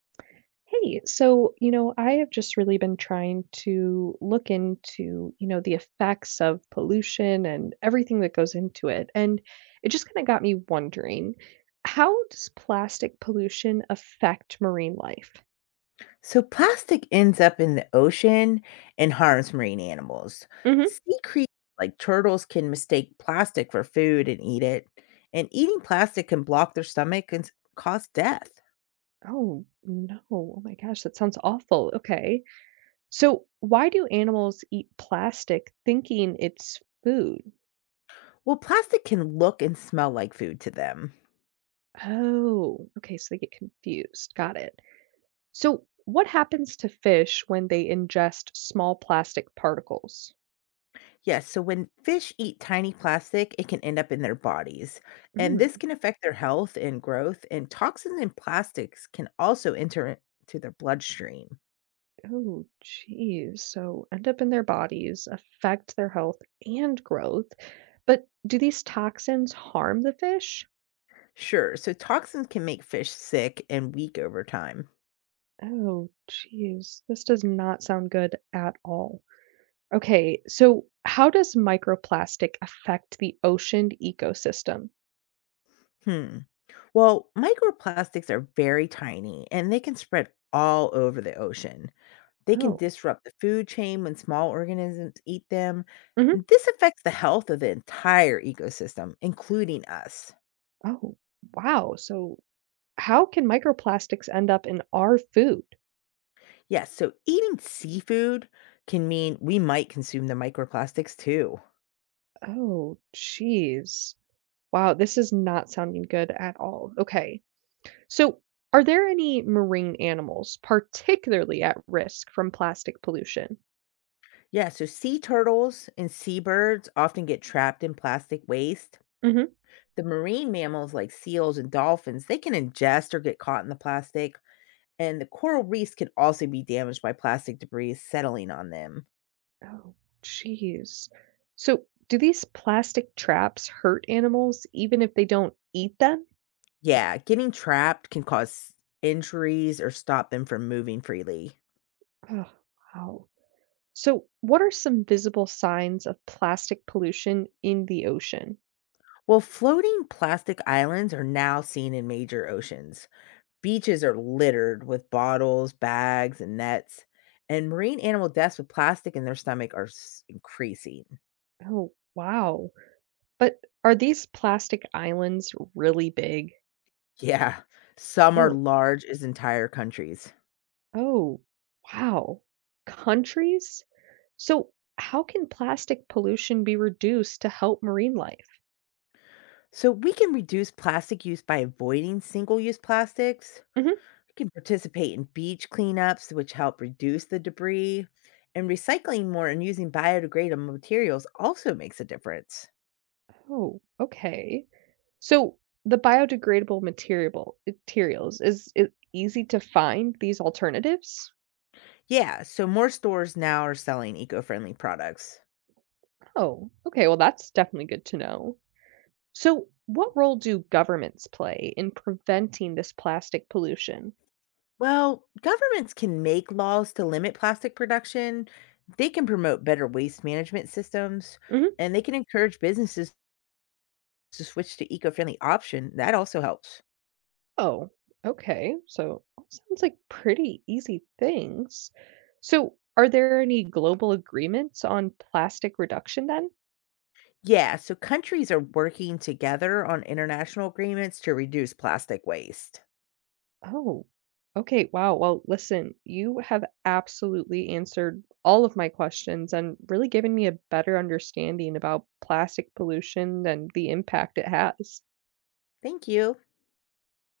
Hey, so, I have just really been trying to look into, the effects of pollution and everything that goes into it. And it just kind of got me wondering, how does plastic pollution affect marine life? So plastic ends up in the ocean and harms marine animals. Hmm. Sea creatures like turtles can mistake plastic for food and eat it. And eating plastic can block their stomach and cause death. Oh, no. Oh my gosh, that sounds awful. Okay. So, why do animals eat plastic thinking it's food? Well, plastic can look and smell like food to them. Oh, okay, so they get confused. Got it. So, what happens to fish when they ingest small plastic particles? Yes, so when fish eat tiny plastic, it can end up in their bodies. And this Mm. can affect their health and growth. And toxins and plastics can also enter into their bloodstream. Oh, geez. So, end up in their bodies, affect their health and growth. But do these toxins harm the fish? Sure, so toxins can make fish sick and weak over time. Oh, geez. This does not sound good at all. Okay, so how does microplastic affect the ocean ecosystem? Hmm. Well, microplastics are very tiny and they can spread all over the ocean. They can Oh. disrupt the food chain when small organisms eat them. Hmm. This affects the health of the entire ecosystem, including us. Oh, wow. So, how can microplastics end up in our food? Yes, so eating seafood can mean we might consume the microplastics too. Oh, jeez. Wow, this is not sounding good at all. Okay. So, are there any marine animals particularly at risk from plastic pollution? Yeah, so sea turtles and seabirds often get trapped in plastic waste. Hmm. The marine mammals like seals and dolphins, they can ingest or get caught in the plastic. And the coral reefs can also be damaged by plastic debris settling on them. Oh, jeez. So, do these plastic traps hurt animals even if they don't eat them? Yeah, getting trapped can cause injuries or stop them from moving freely. Oh, wow. So, what are some visible signs of plastic pollution in the ocean? Well, floating plastic islands are now seen in major oceans. Beaches are littered with bottles, bags, and nets, and marine animal deaths with plastic in their stomach are increasing. Oh, wow. But are these plastic islands really big? Yeah, some are Oh. large as entire countries. Oh, wow. Countries? So, how can plastic pollution be reduced to help marine life? So we can reduce plastic use by avoiding single use plastics, Mhm. can participate in beach cleanups, which help reduce the debris, and recycling more and using biodegradable materials also makes a difference. Oh, okay. So, the biodegradable materials, is it easy to find these alternatives? Yeah, so more stores now are selling eco friendly products. Oh, okay. Well, that's definitely good to know. So, what role do governments play in preventing this plastic pollution? Well, governments can make laws to limit plastic production. They can promote better waste management systems and they can encourage businesses to switch to eco-friendly option. That also helps. Oh, okay. So all sounds like pretty easy things. So are there any global agreements on plastic reduction then? Yeah, so countries are working together on international agreements to reduce plastic waste. Oh, okay. Wow. Well, listen, you have absolutely answered all of my questions and really given me a better understanding about plastic pollution and the impact it has. Thank you.